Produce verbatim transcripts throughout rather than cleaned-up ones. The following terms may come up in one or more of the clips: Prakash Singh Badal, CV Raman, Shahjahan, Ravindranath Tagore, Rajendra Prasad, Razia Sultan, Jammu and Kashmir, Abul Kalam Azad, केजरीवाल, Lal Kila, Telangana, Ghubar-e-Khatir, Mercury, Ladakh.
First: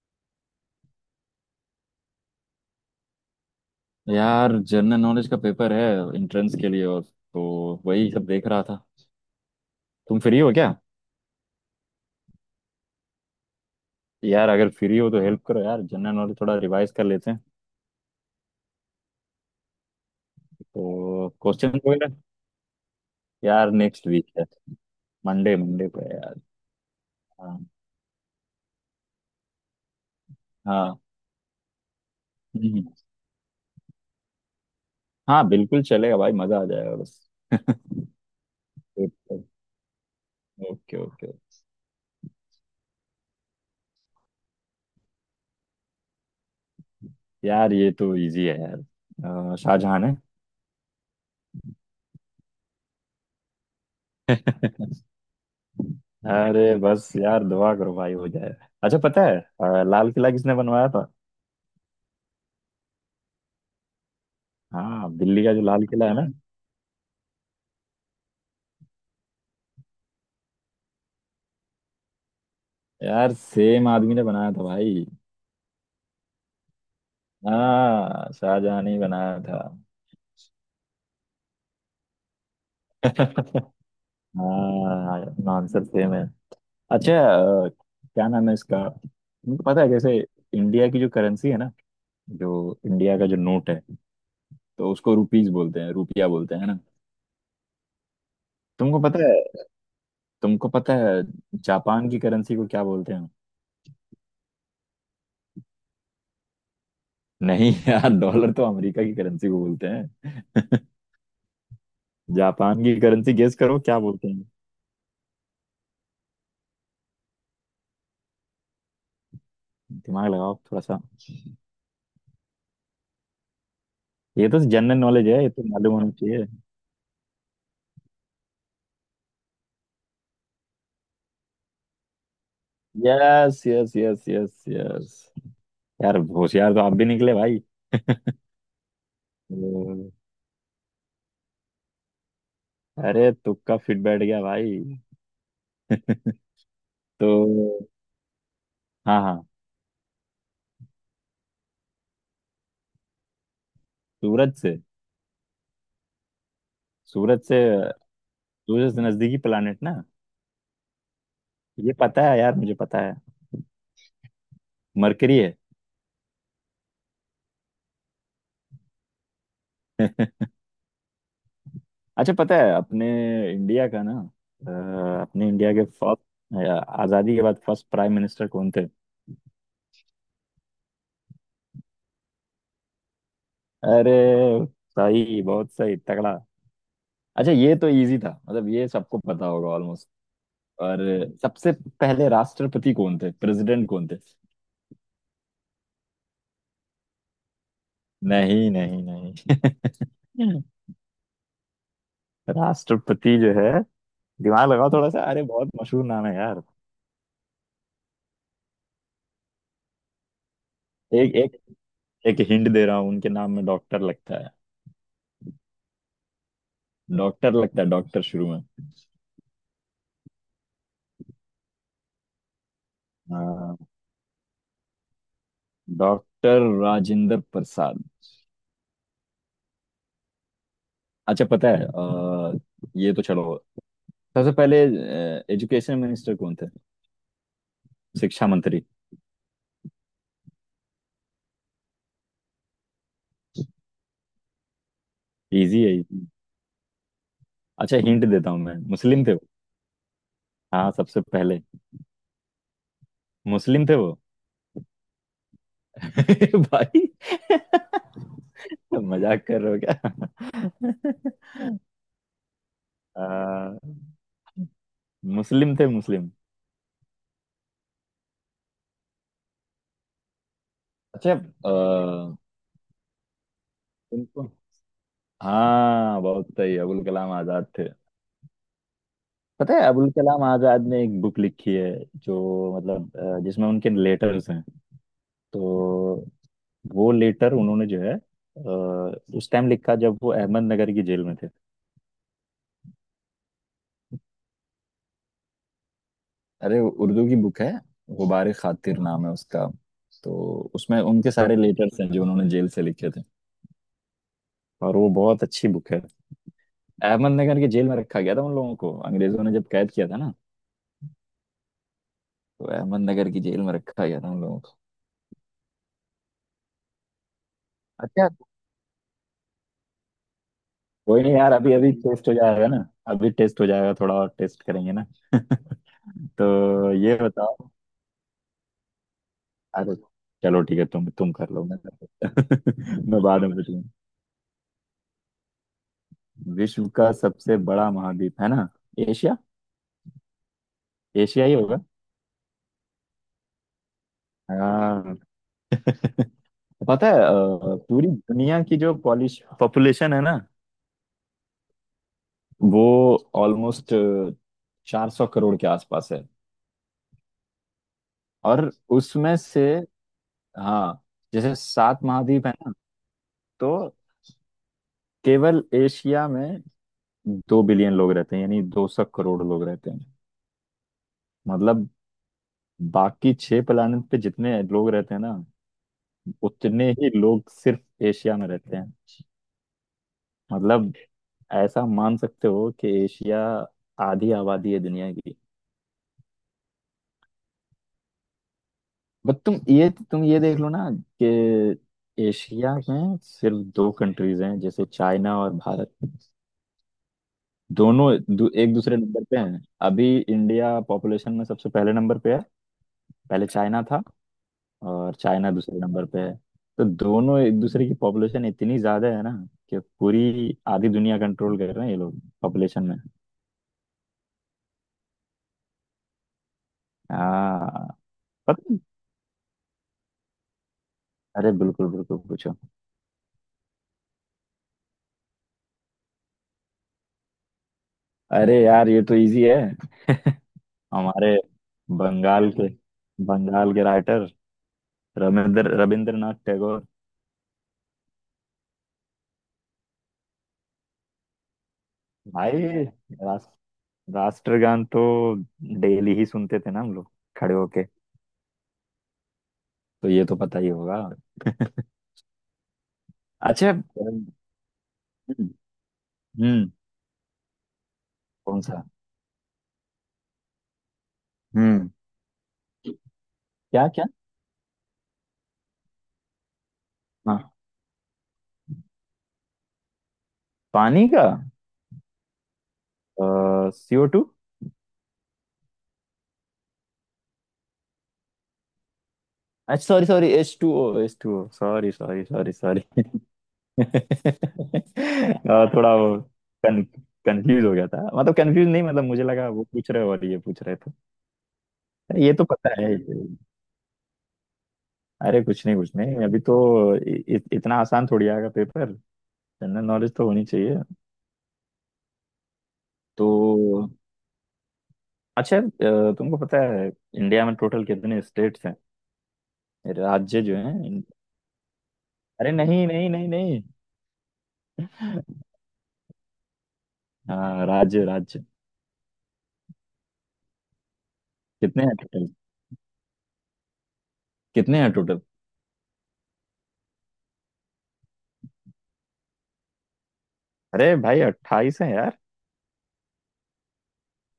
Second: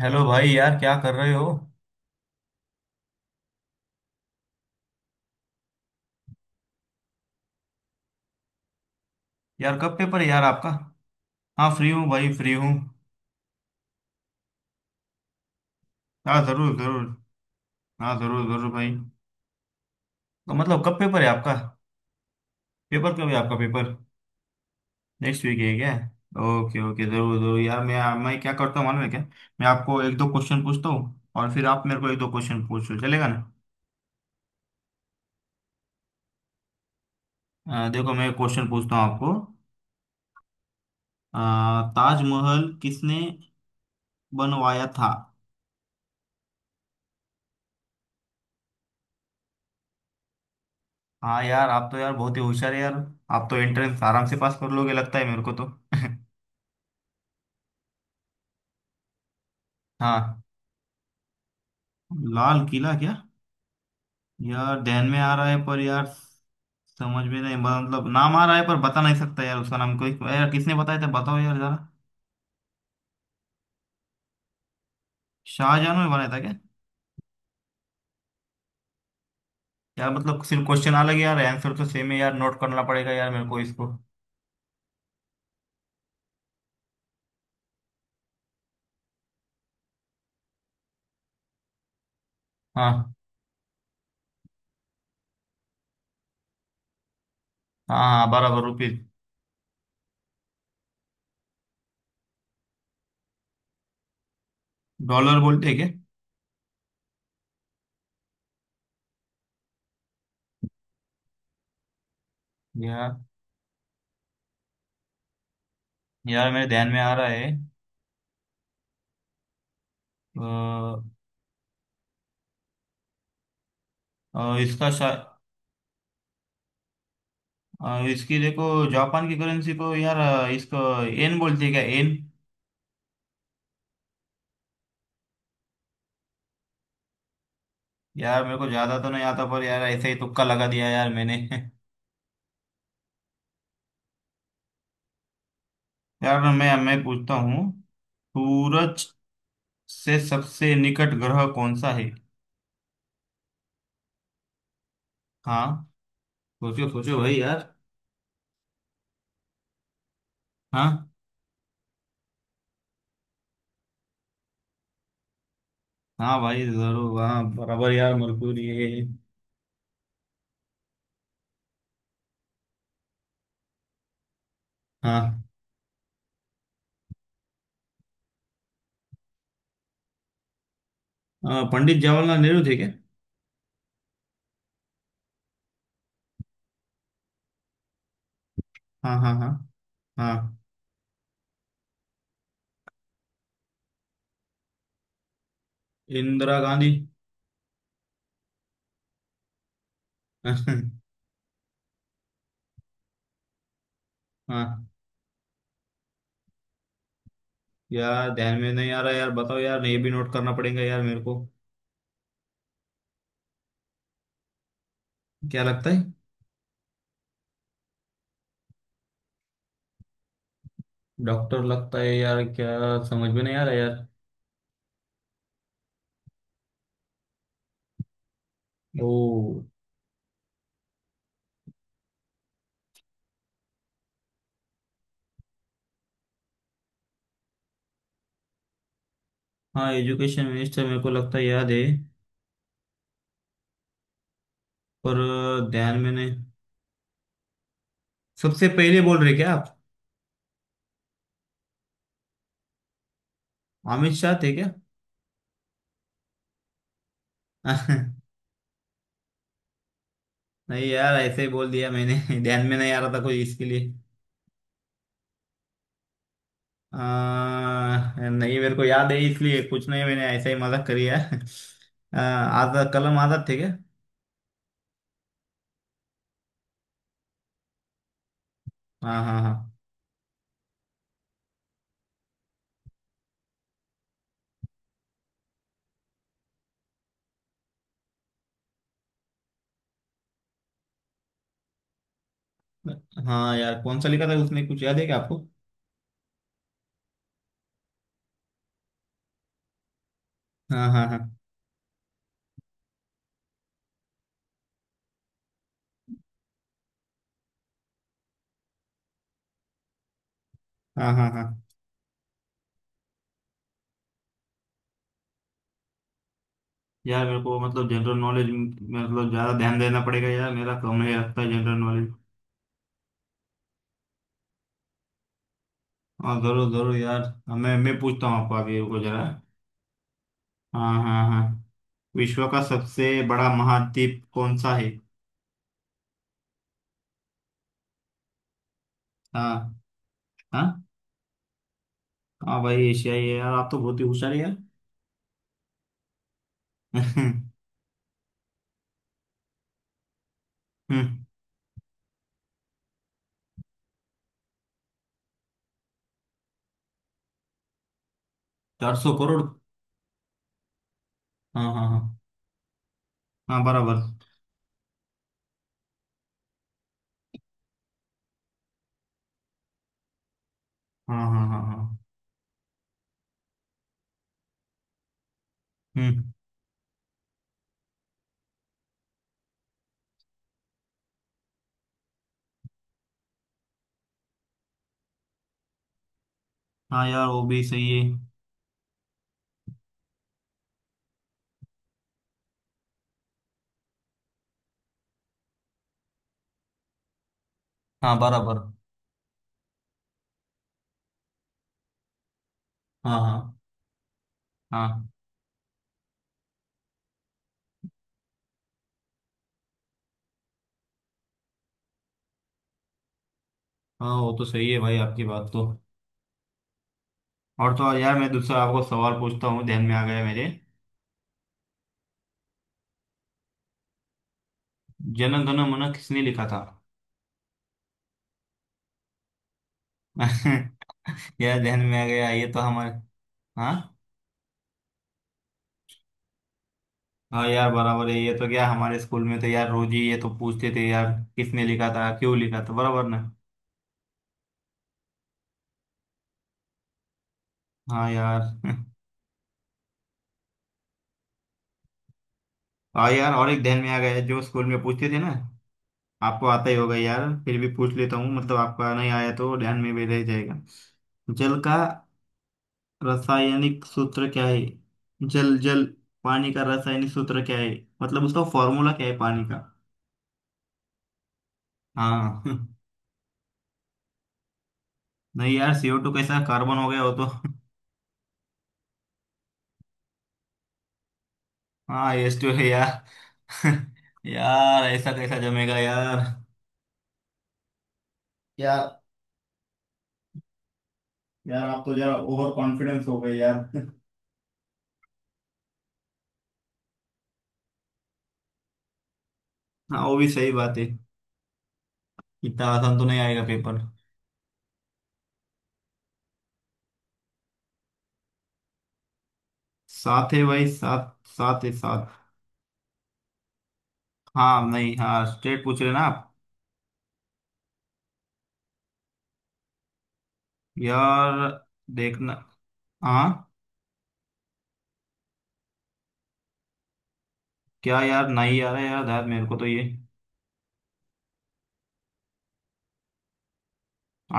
Hello भाई, यार क्या कर रहे हो। यार जनरल नॉलेज का पेपर है एंट्रेंस के लिए और तो वही सब देख रहा था। यार कब तुम पेपर है फ्री यार हो आपका। क्या? हाँ, फ्री हूँ भाई, फ्री हूँ। यार अगर फ्री हो तो हेल्प करो यार, जनरल नॉलेज हाँ थोड़ा जरूर रिवाइज कर जरूर। लेते हैं। हाँ जरूर जरूर भाई। तो मतलब कब पेपर है तो आपका? क्वेश्चन वगैरह। पेपर कब है आपका यार पेपर? नेक्स्ट वीक है। नेक्स्ट मंडे, वीक है मंडे क्या? को है यार। ओके ओके, जरूर जरूर हाँ। यार। मैं मैं क्या करता हूँ मालूम है क्या? मैं आपको एक दो क्वेश्चन पूछता हाँ। हूँ, और फिर आप मेरे को एक दो क्वेश्चन हम्म, पूछो, चलेगा ना। हाँ बिल्कुल चलेगा भाई, मजा आ जाएगा बस। अ, देखो मैं क्वेश्चन पूछता हूँ आपको। Okay okay. अ, ताजमहल किसने बनवाया था? यार ये तो इजी है यार। अ, शाहजहां है। हाँ यार, आप तो यार बहुत ही होशियार है यार। आप तो एंट्रेंस आराम से पास कर लोगे लगता है मेरे को तो। अरे बस यार दुआ करो भाई हो जाए। अच्छा पता है, अ, लाल किला हाँ। किसने बनवाया था? लाल किला क्या? यार ध्यान हाँ, में आ दिल्ली रहा का है जो पर लाल किला यार। है ना। समझ में नहीं, मतलब नाम आ रहा है पर बता नहीं सकता यार उसका नाम। कोई यार किसने बताया था, बताओ यार जरा। यार सेम आदमी ने बनाया था भाई। शाहजहां ने बनाया था क्या? हाँ शाहजहां ने ही बनाया था। यार मतलब सिर्फ क्वेश्चन अलग है यार, आंसर तो सेम है यार, नोट करना पड़ेगा यार मेरे को इसको। हाँ आंसर सेम है। अच्छा। अ, क्या नाम है इसका, तुमको पता है कैसे? इंडिया की जो करेंसी है ना, जो हाँ इंडिया का जो नोट है, तो उसको रुपीज बोलते हैं, रुपया बोलते हैं है ना। हाँ हाँ, बराबर, तुमको रुपीज। पता है तुमको पता है जापान की करेंसी को क्या बोलते हैं? डॉलर बोलते हैं क्या? नहीं यार, डॉलर तो अमेरिका की करेंसी को बोलते हैं। जापान की यार करेंसी गेस करो क्या बोलते हैं। यार मेरे ध्यान में आ रहा है। दिमाग लगाओ थोड़ा सा। अ, ये अ, तो इसका जनरल शा, नॉलेज है, ये तो मालूम होना चाहिए। अ, इसकी देखो जापान की करेंसी को यार। अ, इसको एन बोलते हैं क्या, yen? Yes yes yes yes yes. यार होशियार तो आप भी निकले भाई। यार मेरे को ज्यादा तो नहीं आता पर यार, ऐसे तो, ही तुक्का लगा दिया यार मैंने। अरे तुक्का फिट बैठ गया भाई। यार मैं मैं पूछता हूँ। तो सूरज हाँ हाँ। से सबसे निकट ग्रह कौन सा है? सूरज से हाँ। सोचो सोचो भाई सूरज से यार। सूरज से नजदीकी प्लानिट ना। हाँ ये पता है यार, मुझे पता है। मरकरी है। हाँ भाई जरूर, हाँ बराबर यार, मरकुरी है। अच्छा पता है अपने इंडिया का ना, अ, हाँ, अपने इंडिया के फर्स्ट, आजादी के बाद फर्स्ट प्राइम मिनिस्टर कौन थे? अ, पंडित जवाहरलाल नेहरू थे क्या? अरे सही, बहुत सही, तगड़ा। अच्छा ये तो इजी था, मतलब ये हाँ सबको हाँ पता हाँ होगा ऑलमोस्ट। हाँ। और सबसे पहले राष्ट्रपति कौन थे, प्रेसिडेंट कौन थे? इंदिरा गांधी। नहीं नहीं नहीं। राष्ट्रपति जो है, दिमाग हाँ लगाओ थोड़ा सा, अरे बहुत मशहूर नाम है यार। यार ध्यान में नहीं आ रहा यार, बताओ यार, ये भी नोट करना पड़ेगा यार मेरे एक को। एक एक हिंट दे रहा हूँ, उनके नाम में डॉक्टर लगता है। क्या लगता है? डॉक्टर लगता है, डॉक्टर शुरू में। डॉक्टर लगता है यार क्या? समझ में नहीं आ रहा हाँ, यार। डॉक्टर राजेंद्र प्रसाद। ओ। अच्छा पता है, अ, ये तो छोड़ो। सबसे पहले एजुकेशन मिनिस्टर कौन थे, शिक्षा मंत्री? हाँ, एजुकेशन मिनिस्टर मेरे को लगता है याद है। पर अ, इजी है, ध्यान में इजी। नहीं। अच्छा हिंट देता हूँ सबसे मैं, पहले बोल मुस्लिम रहे थे। क्या आप? हाँ सबसे पहले मुस्लिम थे अमित वो। शाह थे क्या? भाई मजाक कर रहे हो नहीं यार, ऐसे ही बोल क्या? दिया मैंने। ध्यान में नहीं आ रहा था कुछ इसके आ, लिए। मुस्लिम थे, मुस्लिम। अ, नहीं, मेरे को याद है, इसलिए कुछ नहीं मैंने ऐसा ही मजाक करी है। अच्छा आ, अ, आजाद, कलम आजाद थे क्या? तुमको, हाँ बहुत सही, अबुल कलाम आजाद थे। हाँ हाँ हाँ पता है अबुल कलाम आजाद ने एक बुक लिखी है, जो मतलब अ, जिसमें उनके लेटर्स हैं। तो वो लेटर उन्होंने जो है, अ, उस टाइम लिखा जब वो अहमदनगर की जेल में थे। हाँ। यार कौन सा लिखा था उसने, कुछ याद है क्या आपको? अरे उर्दू की बुक है। गुबार खातिर नाम है उसका। तो हाँ उसमें हाँ उनके हाँ सारे लेटर्स हैं जो उन्होंने जेल से लिखे थे। और वो बहुत अच्छी बुक है। अहमदनगर की जेल में रखा गया था उन लोगों को, अंग्रेजों ने जब कैद किया था ना। हाँ हाँ हाँ। तो अहमदनगर की जेल में रखा गया था उन लोगों को। यार मेरे को मतलब जनरल अच्छा। नॉलेज मतलब ज्यादा ध्यान देना पड़ेगा यार, मेरा कम है कोई नहीं लगता है यार, अभी जनरल अभी नॉलेज। टेस्ट हो जाएगा ना। अभी टेस्ट हो जाएगा, थोड़ा और टेस्ट करेंगे ना। हाँ जरूर तो जरूर ये यार, बताओ। मैं मैं पूछता हूँ आपको, अभी रुको जरा। अरे चलो ठीक है, हाँ तुम हाँ तुम कर लो, हाँ। मैं। विश्व का सबसे मैं बाद बड़ा में पूछूंगा। महाद्वीप कौन सा है? विश्व का सबसे बड़ा महाद्वीप है ना? एशिया। हाँ हाँ। एशिया ही होगा। हाँ भाई, एशिया ही है यार, आप तो बहुत ही होशियार है यार। हाँ। पता है, अ, पूरी दुनिया की जो पॉलिश पॉपुलेशन है ना, हम्म। वो ऑलमोस्ट चार सौ करोड़ के आसपास है। और चार सौ उसमें करोड़। से, हाँ, जैसे हाँ हाँ सात हाँ महाद्वीप है ना, हाँ तो बराबर। केवल एशिया में दो बिलियन लोग रहते हैं, यानी दो सौ करोड़ लोग रहते हैं। हाँ हाँ हाँ मतलब हाँ। बाकी छह प्लेनेट पे जितने लोग रहते हैं ना, हम्म। उतने ही लोग सिर्फ एशिया में रहते हैं। मतलब ऐसा मान सकते हो कि एशिया आधी आबादी है दुनिया। हाँ यार वो भी सही है। बट तुम ये तुम ये देख लो ना कि एशिया में सिर्फ दो कंट्रीज हैं, जैसे चाइना और भारत। दोनों हाँ दू, बराबर। एक दूसरे नंबर पे हैं। अभी इंडिया पॉपुलेशन में सबसे पहले नंबर पे है, हाँ पहले हाँ चाइना था, हाँ और चाइना दूसरे नंबर पे है। तो दोनों एक दूसरे की पॉपुलेशन इतनी ज्यादा है ना, कि पूरी आधी दुनिया कंट्रोल कर रहे हैं ये लोग पॉपुलेशन में। हाँ। वो तो सही है भाई, आपकी बात तो। और तो हाँ और यार, मैं दूसरा पता नहीं। आपको सवाल पूछता हूँ, ध्यान में आ गया मेरे। अरे बिल्कुल बिल्कुल पूछो। जन गण मन किसने लिखा था? अरे यार ये तो इजी है। हमारे क्या, ध्यान में आ गया, ये बंगाल तो के हमारे। बंगाल के हाँ राइटर रविंद्र रविंद्रनाथ टैगोर। हाँ। यार बराबर है, ये तो क्या हमारे स्कूल में तो यार रोज ही ये तो पूछते थे यार। किसने लिखा था, क्यों भाई लिखा था, बराबर ना। रास, राष्ट्रगान तो डेली ही सुनते थे ना हम लोग, खड़े होके। हाँ यार। तो ये तो पता ही होगा। हाँ यार, और एक अच्छा। ध्यान में आ गया हम्म जो स्कूल में पूछते थे ना। आपको हम्म, आता ही होगा यार, फिर भी पूछ लेता हूँ, मतलब कौन सा? आपका नहीं आया तो ध्यान में भी रह जाएगा। जल का हम्म रासायनिक क्या क्या? सूत्र क्या है? जल जल पानी का रासायनिक सूत्र हाँ, क्या है? मतलब उसका फॉर्मूला क्या है पानी का? पानी का हाँ। CO two. नहीं यार, सी ओ टू कैसा, कार्बन हो गया हो तो। अच्छा sorry sorry, H two O, H two O, sorry हाँ, सॉरी यस सॉरी तो है सॉरी। यार। यार ऐसा कैसा और जमेगा थोड़ा वो यार। कन, कंफ्यूज हो गया था, मतलब कंफ्यूज नहीं, यार मतलब मुझे लगा वो पूछ रहे हो और ये पूछ रहे थे। यार, आप तो जरा ये तो ओवर पता है। कॉन्फिडेंस हो गए यार। अरे कुछ नहीं कुछ नहीं, अभी तो इ, इ, इतना आसान थोड़ी आएगा पेपर। जनरल हाँ नॉलेज वो तो भी होनी सही चाहिए। बात है। इतना आसान तो नहीं आएगा पेपर। तो अच्छा, अ, तुमको पता है इंडिया में टोटल कितने स्टेट्स हैं, सात राज्य है जो भाई, हैं? सात सात है, सात। अरे नहीं नहीं नहीं नहीं। हाँ, नहीं, हाँ, स्ट्रेट पूछ रहे ना आप? हाँ, राज्य राज्य, यार कितने हैं टोटल? देखना। हाँ। कितने हैं टोटल? क्या यार नहीं आ रहा यार, यार मेरे को तो ये। अरे भाई अट्ठाईस है यार।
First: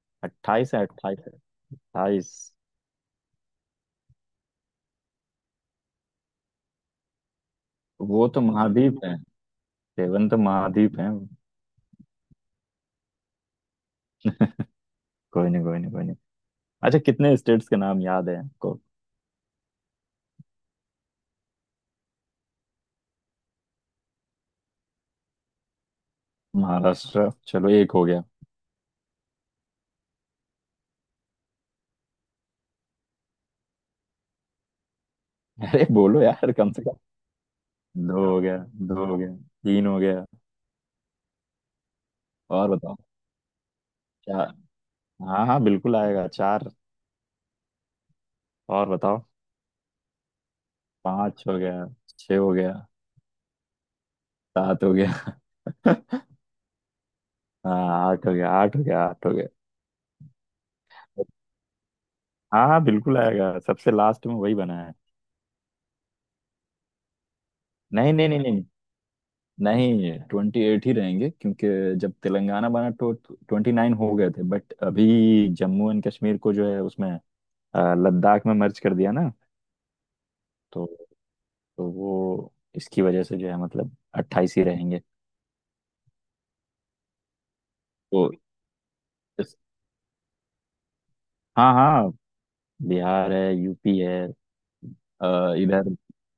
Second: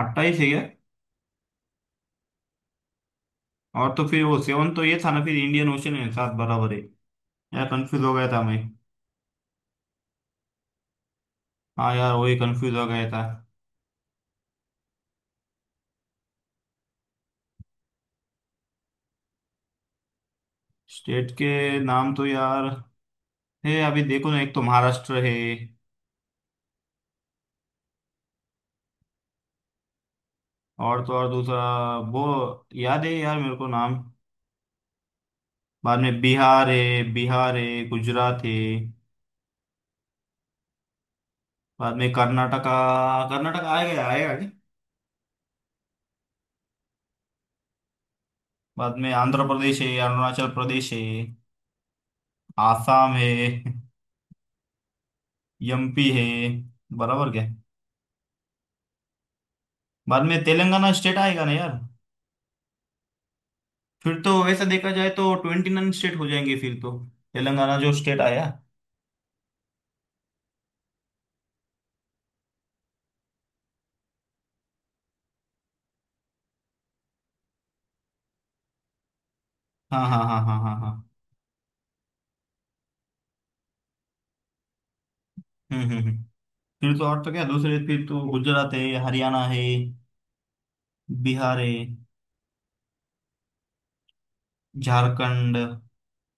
अट्ठाईस है क्या? अट्ठाईस है, अट्ठाईस है, अट्ठाईस। और तो फिर वो सेवन तो ये था ना, फिर इंडियन ओशन है, सात बराबर है। यार कंफ्यूज हो गया वो तो था मैं। महाद्वीप है, सेवन तो महाद्वीप है। हाँ यार वही कंफ्यूज हो गया था। कोई नहीं कोई नहीं कोई नहीं। अच्छा कितने स्टेट्स के नाम याद है आपको? स्टेट के नाम तो यार है, अभी देखो ना, एक तो महाराष्ट्र है। महाराष्ट्र, चलो एक हो गया। और तो और दूसरा वो, याद है यार मेरे को नाम। अरे बाद में बोलो यार बिहार कम से कम। है, बिहार है, दो हो गुजरात है। गया, दो हो गया, तीन हो गया। बाद में और कर्नाटका। बताओ। कर्नाटका आएगा, आएगा क्या? चार। हाँ हाँ बिल्कुल आएगा, चार। और बाद में बताओ। आंध्र प्रदेश है, अरुणाचल प्रदेश है। पांच हो गया, छह हो गया, आसाम है। सात हो गया। एमपी है। बराबर क्या? हाँ आठ हो गया, आठ हो गया, आठ हो गया। बाद में तेलंगाना स्टेट आएगा ना यार। हाँ हाँ बिल्कुल आएगा, सबसे फिर लास्ट तो में वही वैसा बना देखा है। जाए तो ट्वेंटी नाइन स्टेट हो जाएंगे फिर तो। तेलंगाना जो नहीं स्टेट नहीं नहीं आया। नहीं। नहीं, ट्वेंटी एट ही रहेंगे, क्योंकि जब तेलंगाना बना तो ट्वेंटी नाइन हो गए थे, बट अभी जम्मू एंड कश्मीर को जो है उसमें अ, लद्दाख में मर्ज कर दिया ना। हाँ हाँ हाँ हाँ हाँ तो हाँ। तो वो इसकी वजह से जो है, मतलब अट्ठाईस ही रहेंगे। हम्म हम्म हम्म। फिर तो, और तो क्या दूसरे, फिर तो तो गुजरात है, हरियाणा इस- है। बिहार हाँ है। हाँ, बिहार है, यूपी है। अ, झारखंड। इधर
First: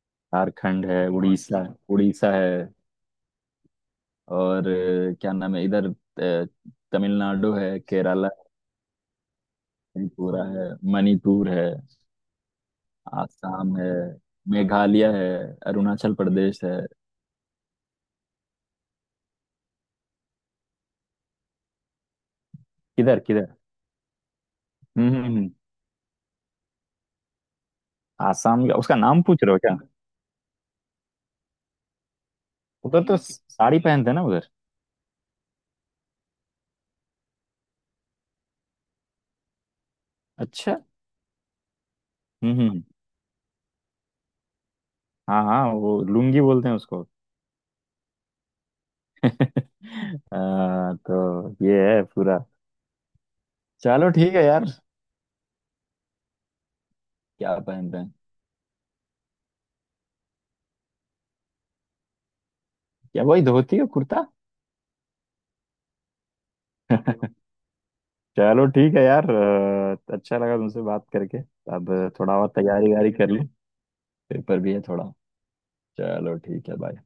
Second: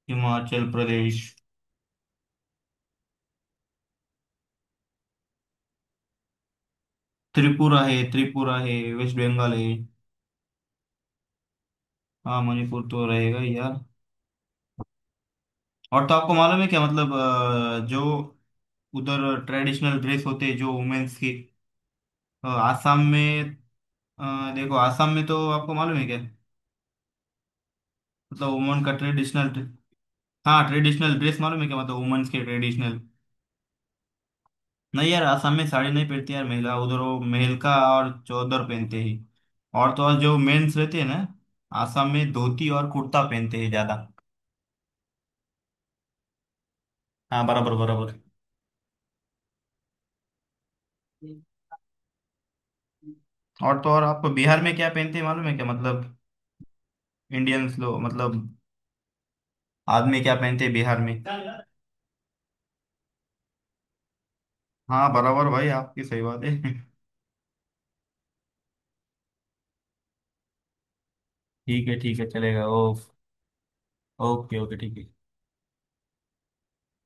हिमाचल झारखंड है, प्रदेश। उड़ीसा, उड़ीसा है। और अ, क्या नाम है इधर? अ, तमिलनाडु है, त्रिपुरा है, केरला है, त्रिपुरा है। वेस्ट बंगाल है। त्रिपुरा है, मणिपुर है, हाँ, मणिपुर तो रहेगा ही यार। आसाम है, मेघालय है, और तो अरुणाचल आपको प्रदेश मालूम है है। क्या, मतलब अ, जो उधर ट्रेडिशनल ड्रेस होते हैं जो वुमेन्स की। अ, आसाम किधर में। किधर? अ, देखो आसाम हम्म में हम्म तो हम्म। आपको मालूम है क्या, मतलब आसाम का वुमन का उसका नाम पूछ ट्रेडिशनल। रहे हो क्या? हाँ, ट्रेडिशनल ड्रेस मालूम है क्या, मतलब वुमेन्स के ट्रेडिशनल। उधर तो साड़ी पहनते हैं ना उधर। नहीं यार, असम में साड़ी नहीं पहनती यार महिला, उधर वो मेहलका और चौदर पहनते हैं। और तो और जो अच्छा। मेंस रहते हैं ना, असम में हम्म धोती हम्म। और कुर्ता पहनते हैं ज्यादा। हाँ हाँ, वो लुंगी बोलते हैं उसको। हाँ बराबर बराबर। आ, तो ये है पूरा। और तो और चलो आपको ठीक है बिहार यार। में क्या पहनते हैं मालूम है क्या, मतलब क्या इंडियंस पहनते लोग, हैं? मतलब आदमी क्या पहनते हैं बिहार में? क्या वही धोती और कुर्ता? हाँ बराबर भाई, आपकी सही बात है। चलो ठीक है यार, आ, अच्छा लगा तुमसे बात करके। ठीक अब है ठीक है, थोड़ा और चलेगा तैयारी ओ। वैयारी कर ली, पेपर ओके भी ओके, है ठीक है। थोड़ा। चलो ठीक है, बाय।